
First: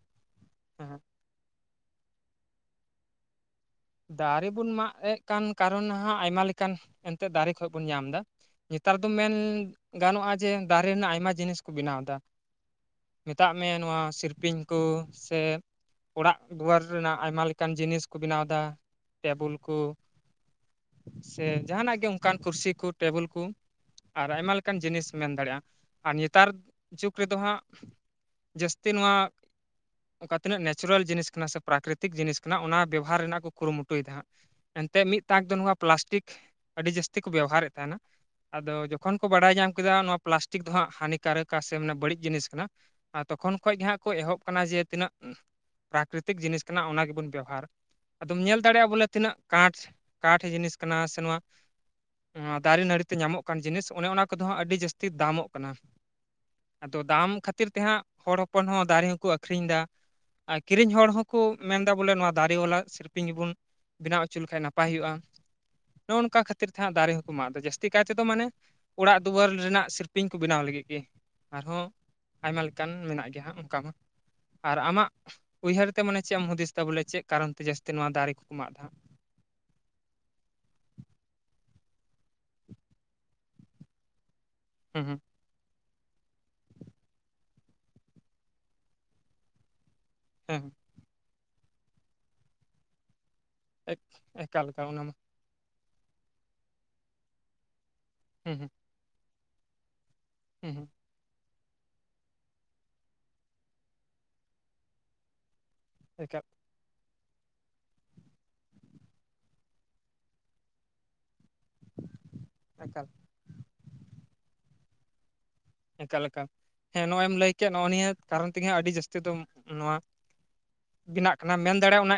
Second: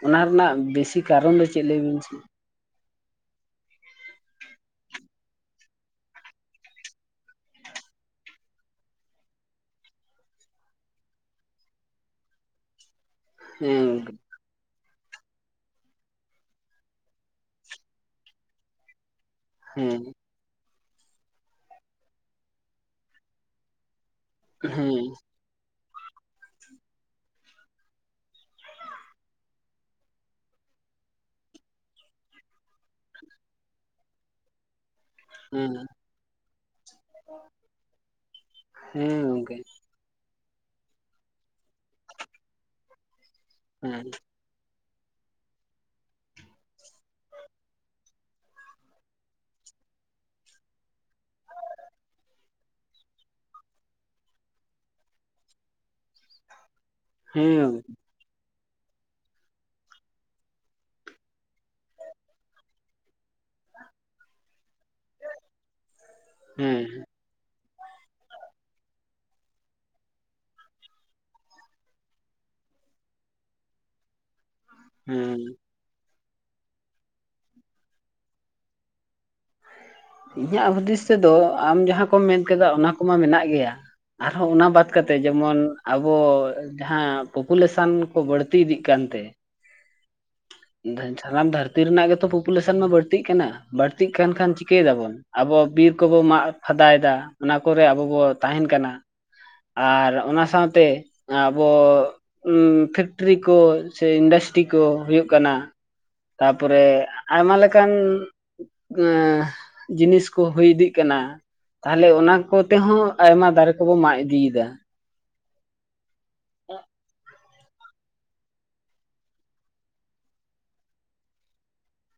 ᱚᱱᱟ ᱨᱮᱱᱟᱜ ᱦᱟᱸᱜ ᱵᱮᱥᱤ ᱦᱮᱸ ᱠᱟᱨᱚᱱ ᱫᱚ ᱪᱮᱫ ᱞᱟᱹᱭᱵᱤᱱ ᱥᱮ? ᱫᱟᱨᱮ ᱵᱚᱱ ᱢᱟᱜ ᱮᱜ ᱠᱟᱱ ᱠᱟᱨᱚᱱ ᱦᱟᱸᱜ ᱟᱭᱢᱟ ᱞᱮᱠᱟᱱ ᱮᱱᱛᱮᱜ ᱫᱟᱨᱮ ᱠᱷᱚᱱ ᱵᱚᱱ ᱧᱟᱢ ᱮᱫᱟ ᱱᱮᱛᱟᱨ ᱫᱚ ᱢᱮᱱ ᱜᱟᱱᱚᱜᱼᱟ ᱡᱮ ᱫᱟᱨᱮ ᱨᱮᱱᱟᱜ ᱟᱭᱢᱟ ᱡᱤᱱᱤᱥ ᱠᱚ ᱵᱮᱱᱟᱣᱫᱟ ᱾ ᱢᱮᱛᱟᱜ ᱢᱮ ᱦᱮᱸ ᱱᱚᱣᱟ ᱥᱤᱨᱯᱤᱧ ᱠᱚ ᱥᱮ ᱚᱲᱟᱜ ᱫᱩᱣᱟᱹᱨ ᱨᱮᱱᱟᱜ ᱟᱭᱢᱟ ᱞᱮᱠᱟᱱ ᱡᱤᱱᱤᱥ ᱠᱚ ᱵᱮᱱᱟᱣ ᱮᱫᱟ ᱾ ᱴᱮᱵᱤᱞ ᱠᱚ ᱦᱮᱸ ᱥᱮ ᱡᱟᱦᱟᱱᱟᱜ ᱜᱮ ᱚᱱᱠᱟᱱ ᱠᱩᱨᱥᱤ ᱠᱚ ᱴᱮᱵᱤᱞ ᱠᱚ ᱾ ᱟᱨ ᱟᱭᱢᱟ ᱞᱮᱠᱟᱱ ᱦᱮᱸ ᱡᱤᱱᱤᱥ ᱢᱮᱱ ᱫᱟᱲᱮᱭᱟᱜᱼᱟ ᱾ ᱟᱨ ᱱᱮᱛᱟᱨ ᱡᱩᱜᱽ ᱨᱮᱫᱚ ᱦᱟᱸᱜ ᱡᱟᱹᱥᱛᱤ ᱱᱚᱣᱟ ᱾ ᱚᱠᱟ ᱛᱤᱱᱟᱹᱜ ᱱᱮᱪᱟᱨᱮᱞ ᱡᱤᱱᱤᱥ ᱠᱟᱱᱟ ᱥᱮ ᱯᱨᱟᱠᱨᱤᱛᱤᱠ ᱡᱤᱱᱤᱥ ᱠᱟᱱᱟ ᱚᱱᱟ ᱵᱮᱵᱚᱦᱟᱨ ᱨᱮᱱᱟᱜ ᱠᱚ ᱠᱩᱨᱩᱢᱩᱴᱩᱭᱮᱫᱟ ᱦᱟᱸᱜ ᱮᱱᱛᱮᱫ ᱢᱤᱫᱛᱟᱠ ᱫᱚ ᱦᱮᱸ ᱱᱚᱣᱟ ᱯᱞᱟᱥᱴᱤᱠ ᱟᱹᱰᱤ ᱡᱟᱹᱥᱛᱤ ᱠᱚ ᱵᱮᱣᱦᱟᱨᱮᱫ ᱛᱟᱦᱮᱱᱟ ᱟᱫᱚ ᱡᱚᱠᱷᱚᱱ ᱦᱮᱸ ᱠᱚ ᱵᱟᱲᱟᱭ ᱜᱚᱝᱠᱮ ᱧᱟᱢ ᱠᱮ ᱫᱟ ᱱᱚᱣᱟ ᱯᱞᱟᱥᱴᱤᱠ ᱫᱚ ᱦᱟᱸᱜ ᱦᱟᱹᱱᱤ ᱠᱟᱨᱟᱹᱠ ᱟᱥᱮ ᱢᱟᱱᱮ ᱵᱟᱹᱲᱤᱡ ᱡᱤᱱᱤᱥ ᱠᱟᱱᱟ ᱟᱨ ᱛᱚᱠᱷᱚᱱ ᱠᱷᱚᱡᱽ ᱜᱮᱦᱟᱸᱜ ᱦᱮᱸ ᱮᱦᱚᱵ ᱠᱟᱱᱟ ᱡᱮ ᱛᱤᱱᱟᱹᱜ ᱯᱨᱟᱠᱨᱤᱛᱤᱠ ᱡᱤᱱᱤᱥ ᱠᱟᱱᱟ ᱚᱱᱟ ᱜᱮᱵᱚᱱ ᱵᱮᱣᱦᱟᱨᱟ ᱾ ᱟᱫᱚᱢ ᱧᱮᱞ ᱫᱟᱲᱮᱭᱟᱜᱼᱟ ᱵᱚᱞᱮ ᱛᱤᱱᱟᱹᱜ ᱠᱟᱸᱴᱷ ᱠᱟᱴ ᱡᱤᱱᱤᱥ ᱠᱟᱱᱟ ᱥᱮ ᱱᱚᱣᱟ ᱫᱟᱨᱮ ᱱᱟᱹᱲᱤ ᱛᱮ ᱧᱟᱢᱚᱜ ᱠᱟᱱ ᱡᱤᱱᱤᱥ ᱚᱱᱮ ᱚᱱᱟ ᱠᱚᱫᱚ ᱦᱟᱸᱜ ᱟᱹᱰᱤ ᱡᱟᱹᱥᱛᱤ ᱫᱟᱢᱚᱜ ᱠᱟᱱᱟ ᱾ ᱟᱫᱚ ᱫᱟᱢ ᱠᱷᱟᱹᱛᱤᱨ ᱦᱮᱸ ᱛᱮᱦᱟᱸᱜ ᱦᱚᱲ ᱦᱚᱯᱚᱱ ᱦᱚᱸ ᱫᱟᱨᱮ ᱦᱚᱸᱠᱚ ᱟᱠᱷᱨᱤᱧ ᱮᱫᱟ ᱟᱨ ᱠᱤᱨᱤᱧ ᱦᱚᱲ ᱦᱚᱸᱠᱚ ᱢᱮᱱᱫᱟ ᱵᱚᱞᱮ ᱱᱚᱣᱟ ᱫᱟᱨᱮ ᱵᱟᱞᱟ ᱥᱤ ᱥᱤᱞᱯᱤᱝ ᱜᱮᱵᱚᱱ ᱵᱮᱱᱟᱣ ᱦᱚᱪᱚ ᱞᱮᱠᱷᱟᱱᱡᱽ ᱱᱟᱯᱟᱭ ᱦᱩᱭᱩᱜᱼᱟ ᱱᱚᱜ ᱱᱚᱝᱠᱟ ᱠᱷᱟᱹᱛᱤᱨ ᱦᱮᱸ ᱛᱮᱦᱟᱸᱜ ᱫᱟᱨᱮ ᱦᱚᱸ ᱢᱟᱜ ᱫᱚ ᱡᱟᱹᱥᱛᱤ ᱠᱟᱭ ᱛᱮᱫᱚ ᱢᱟᱱᱮ ᱚᱲᱟᱜ ᱫᱩᱣᱟᱹᱨ ᱨᱮᱱᱟᱜ ᱥᱤᱨᱯᱤᱧ ᱠᱚ ᱵᱮᱱᱟᱣ ᱞᱟᱹᱜᱤᱫ ᱜᱮ ᱟᱨᱦᱚᱸ ᱟᱭᱢᱟ ᱞᱮᱠᱟᱱ ᱢᱮᱱᱟᱜ ᱜᱮᱭᱟ ᱦᱟᱸᱜ ᱚᱱᱠᱟ ᱢᱟ ᱟᱨ ᱟᱢᱟᱜ ᱦᱮᱸ ᱩᱭᱦᱟᱹᱨ ᱛᱮ ᱢᱟᱱᱮ ᱪᱮᱫ ᱮᱢ ᱦᱩᱫᱤᱥ ᱮᱫᱟ ᱵᱚᱞᱮ ᱪᱮᱫ ᱠᱟᱨᱚᱱ ᱛᱮ ᱡᱟᱹᱥᱛᱤ ᱱᱚᱣᱟ ᱫᱟᱨᱮ ᱠᱚᱠᱚ ᱢᱟᱜ ᱮᱫᱟ? ᱤᱧᱟᱹᱜ ᱦᱩᱫᱤᱥ ᱛᱮᱫᱚ ᱟᱢ ᱡᱟᱦᱟᱸ ᱠᱚᱢ ᱢᱮᱱ ᱠᱮᱫᱟ ᱚᱱᱟ ᱠᱚᱢᱟ ᱢᱮᱱᱟᱜ ᱜᱮᱭᱟ ᱟᱨᱦᱚᱸ ᱚᱱᱟ ᱠᱚ ᱵᱟᱫ ᱦᱩᱸ ᱠᱟᱛᱮ ᱦᱩᱸ ᱡᱮᱢᱚᱱ ᱟᱵᱚ ᱡᱟᱦᱟᱸ ᱯᱚᱯᱩᱞᱮᱥᱚᱱ ᱠᱚ ᱵᱟᱹᱲᱛᱤ ᱤᱫᱤᱜ ᱠᱟᱱᱛᱮ ᱦᱮᱸ ᱾ ᱥᱟᱱᱟᱢ ᱫᱷᱟᱹᱨᱛᱤ ᱨᱮᱱᱟᱜ ᱜᱮᱛᱚ ᱯᱚᱯᱩᱞᱮᱥᱚᱱ ᱢᱟ ᱵᱟᱹᱲᱛᱤᱜ ᱠᱟᱱᱟ ᱮᱠ ᱵᱟᱹᱲᱛᱤ ᱠᱟᱱ ᱠᱷᱟᱱ ᱮᱠᱟᱞ ᱪᱤᱠᱟᱹᱭ ᱮᱠᱟᱞ ᱚᱱᱟ ᱫᱟᱵᱚᱱ ᱢᱟ ᱟᱵᱚ ᱵᱤᱨ ᱠᱚᱵᱚ ᱢᱟᱜ ᱯᱷᱟᱫᱟᱭ ᱮᱫᱟ ᱚᱱᱟ ᱠᱚᱨᱮ ᱟᱵᱚ ᱵᱚ ᱦᱩᱸ ᱛᱟᱦᱮᱱ ᱦᱩᱸ ᱠᱟᱱᱟ ᱾ ᱟᱨ ᱚᱱᱟ ᱦᱩᱸ ᱥᱟᱶᱛᱮ ᱦᱩᱸ ᱟᱵᱚ ᱯᱷᱮᱠᱴᱨᱤ ᱠᱚ ᱥᱮ ᱤᱱᱰᱟᱥᱴᱨᱤ ᱠᱚ ᱦᱳᱭᱳᱜ ᱠᱟᱱᱟ ᱾ ᱮᱠᱟᱞ, ᱛᱟᱯᱚᱨᱮ ᱟᱭᱢᱟ ᱞᱮᱠᱟᱱ ᱡᱤᱱᱤᱥ ᱠᱚ ᱦᱩᱭ ᱤᱫᱤᱜ ᱠᱟᱱᱟ ᱾ ᱛᱟᱦᱚᱞᱮ ᱚᱱᱟ ᱠᱚᱛᱮ ᱮᱠᱟᱞ ᱦᱚᱸ ᱮᱠᱟᱞ ᱟᱭᱢᱟ ᱫᱟᱨᱮ ᱠᱚᱵᱚ ᱢᱟᱜ ᱤᱫᱤᱭ ᱮᱫᱟ ᱾ ᱚᱱᱠᱟ ᱞᱮᱠᱟ ᱦᱮᱸ ᱱᱚᱜᱼᱚᱭ ᱮᱢ ᱞᱟᱹᱭ ᱠᱮᱜ ᱱᱚᱜᱼᱚᱭ ᱱᱤᱭᱟᱹ ᱠᱟᱨᱚᱱ ᱛᱮᱜᱮ ᱟᱹᱰᱤ ᱡᱟᱹᱥᱛᱤ ᱫᱚ ᱱᱚᱣᱟ ᱵᱮᱱᱟᱜ ᱠᱟᱱᱟ ᱢᱮᱱ ᱫᱟᱲᱮᱭᱟᱜᱼᱟ ᱚᱱᱟ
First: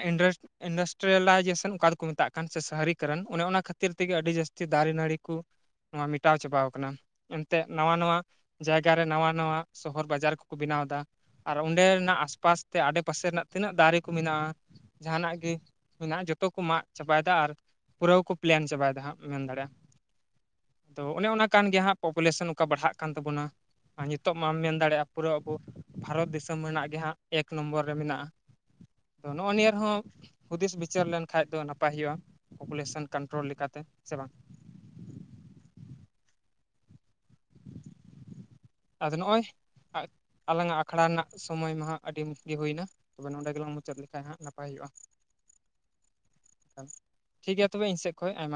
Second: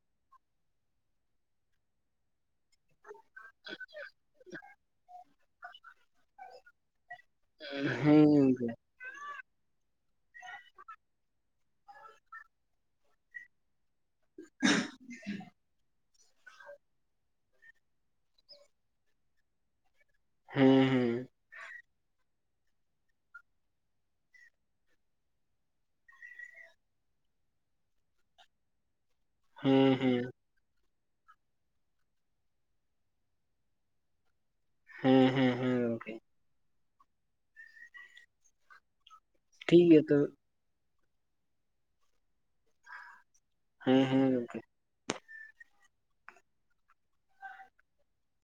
ᱤᱱᱰᱟᱥᱴᱨᱤᱭᱮᱞᱟᱭ ᱡᱮᱥᱚᱱ ᱚᱠᱟ ᱫᱚᱠᱚ ᱢᱮᱛᱟᱜ ᱠᱟᱱ ᱥᱮ ᱥᱟᱦᱨᱤ ᱠᱟᱨᱚᱱ ᱚᱱᱮ ᱚᱱᱟ ᱠᱷᱟᱹᱛᱤᱨ ᱛᱮᱜᱮ ᱟᱹᱰᱤ ᱡᱟᱹᱥᱛᱤ ᱫᱟᱨᱮ ᱱᱟᱹᱲᱤ ᱠᱚ ᱱᱚᱣᱟ ᱢᱮᱴᱟᱣ ᱪᱟᱵᱟᱣ ᱠᱟᱱᱟ ᱾ ᱮᱱᱛᱮ ᱱᱟᱣᱟ ᱱᱟᱣᱟ ᱦᱮᱸ ᱾ ᱜᱚᱝᱠᱮ ᱵᱟᱡᱟᱨ ᱨᱮ ᱱᱟᱣᱟ ᱱᱟᱣᱟ ᱥᱚᱦᱚᱨ ᱵᱟᱡᱟᱨ ᱠᱚᱠᱚ ᱵᱮᱱᱟᱣ ᱮᱫᱟ ᱟᱨ ᱚᱸᱰᱮᱱᱟᱜ ᱟᱥᱯᱟᱥ ᱛᱮ ᱟᱸᱰᱮ ᱯᱟᱥᱮ ᱨᱮᱱᱟᱜ ᱛᱤᱱᱟᱹᱜ ᱫᱟᱨᱮ ᱠᱚ ᱢᱮᱱᱟᱜᱼᱟ ᱡᱟᱦᱟᱱᱟᱜ ᱜᱮ ᱢᱮᱱᱟᱜᱼᱟ ᱡᱚᱛᱚ ᱠᱚ ᱢᱟᱜ ᱪᱟᱵᱟᱭᱮᱫᱟ ᱟᱨ ᱯᱩᱨᱟᱹ ᱠᱚ ᱯᱮᱞᱮᱱ ᱪᱟᱵᱟᱭᱮᱫᱟ ᱦᱟᱸᱜ ᱢᱮᱱ ᱫᱟᱲᱮᱭᱟᱜᱼᱟ ᱾ ᱦᱮᱸ ᱟᱫᱚ ᱦᱮᱸ ᱚᱱᱮ ᱚᱱᱟ ᱠᱟᱱ ᱜᱮᱭᱟ ᱦᱟᱸᱜ ᱯᱚᱯᱩᱞᱮᱥᱚᱱ ᱚᱠᱟ ᱵᱟᱲᱦᱟᱜ ᱠᱟᱱ ᱛᱟᱵᱚᱱᱟ ᱾ ᱟᱨ ᱱᱤᱛᱚᱜ ᱢᱟᱢ ᱢᱮᱱ ᱫᱟᱲᱮᱭᱟᱜᱼᱟ ᱯᱩᱨᱟᱹ ᱟᱵᱚ ᱵᱷᱟᱨᱚᱛ ᱫᱤᱥᱚᱢ ᱨᱮᱱᱟᱜ ᱜᱮ ᱦᱟᱸᱜ ᱮᱠ ᱱᱚᱢᱵᱚᱨ ᱨᱮ ᱢᱮᱱᱟᱜᱼᱟ ᱾ [inaudible] ᱛᱚ ᱱᱚᱜᱼᱚᱭ ᱱᱤᱭᱟᱹ ᱦᱮᱸ ᱨᱮᱦᱚᱸ ᱦᱮᱸ ᱦᱩᱫᱤᱥ ᱵᱤᱪᱟᱹᱨ ᱞᱮᱱᱠᱷᱟᱱ ᱫᱚ ᱱᱟᱯᱟᱭ ᱦᱩᱭᱩᱜᱼᱟ ᱯᱚᱯᱩᱞᱮᱥᱚᱱ ᱠᱚᱱᱴᱨᱳᱞ ᱞᱮᱠᱟᱛᱮ ᱥᱮ ᱵᱟᱝ ᱦᱮᱸ ᱦᱮᱸ ᱾ ᱟᱫᱚ ᱱᱚᱜᱼᱚᱭ ᱴᱷᱤᱠ ᱜᱮᱭᱟ ᱛᱚ ᱾ ᱟᱞᱟᱝᱟᱜ ᱟᱠᱷᱲᱟ ᱨᱮᱱᱟᱜ ᱥᱚᱢᱚᱭ ᱢᱟᱦᱟᱸ ᱟᱹᱰᱤ ᱜᱮ ᱦᱩᱭᱮᱱᱟ᱾ ᱛᱚᱵᱮ ᱱᱚᱸᱰᱮ ᱜᱮᱞᱟᱝ ᱢᱩᱪᱟᱹᱫ ᱦᱮᱸ ᱞᱮᱠᱷᱟᱡ ᱦᱮᱸ ᱦᱟᱸᱜ ᱜᱚᱝᱠᱮ ᱱᱟᱯᱟᱭ ᱦᱩᱭᱩᱜᱼᱟ᱾ ᱴᱷᱤᱠᱜᱮᱭᱟ ᱛᱚᱵᱮ ᱤᱧ ᱥᱮᱫ ᱠᱷᱚᱱ ᱟᱭᱢᱟ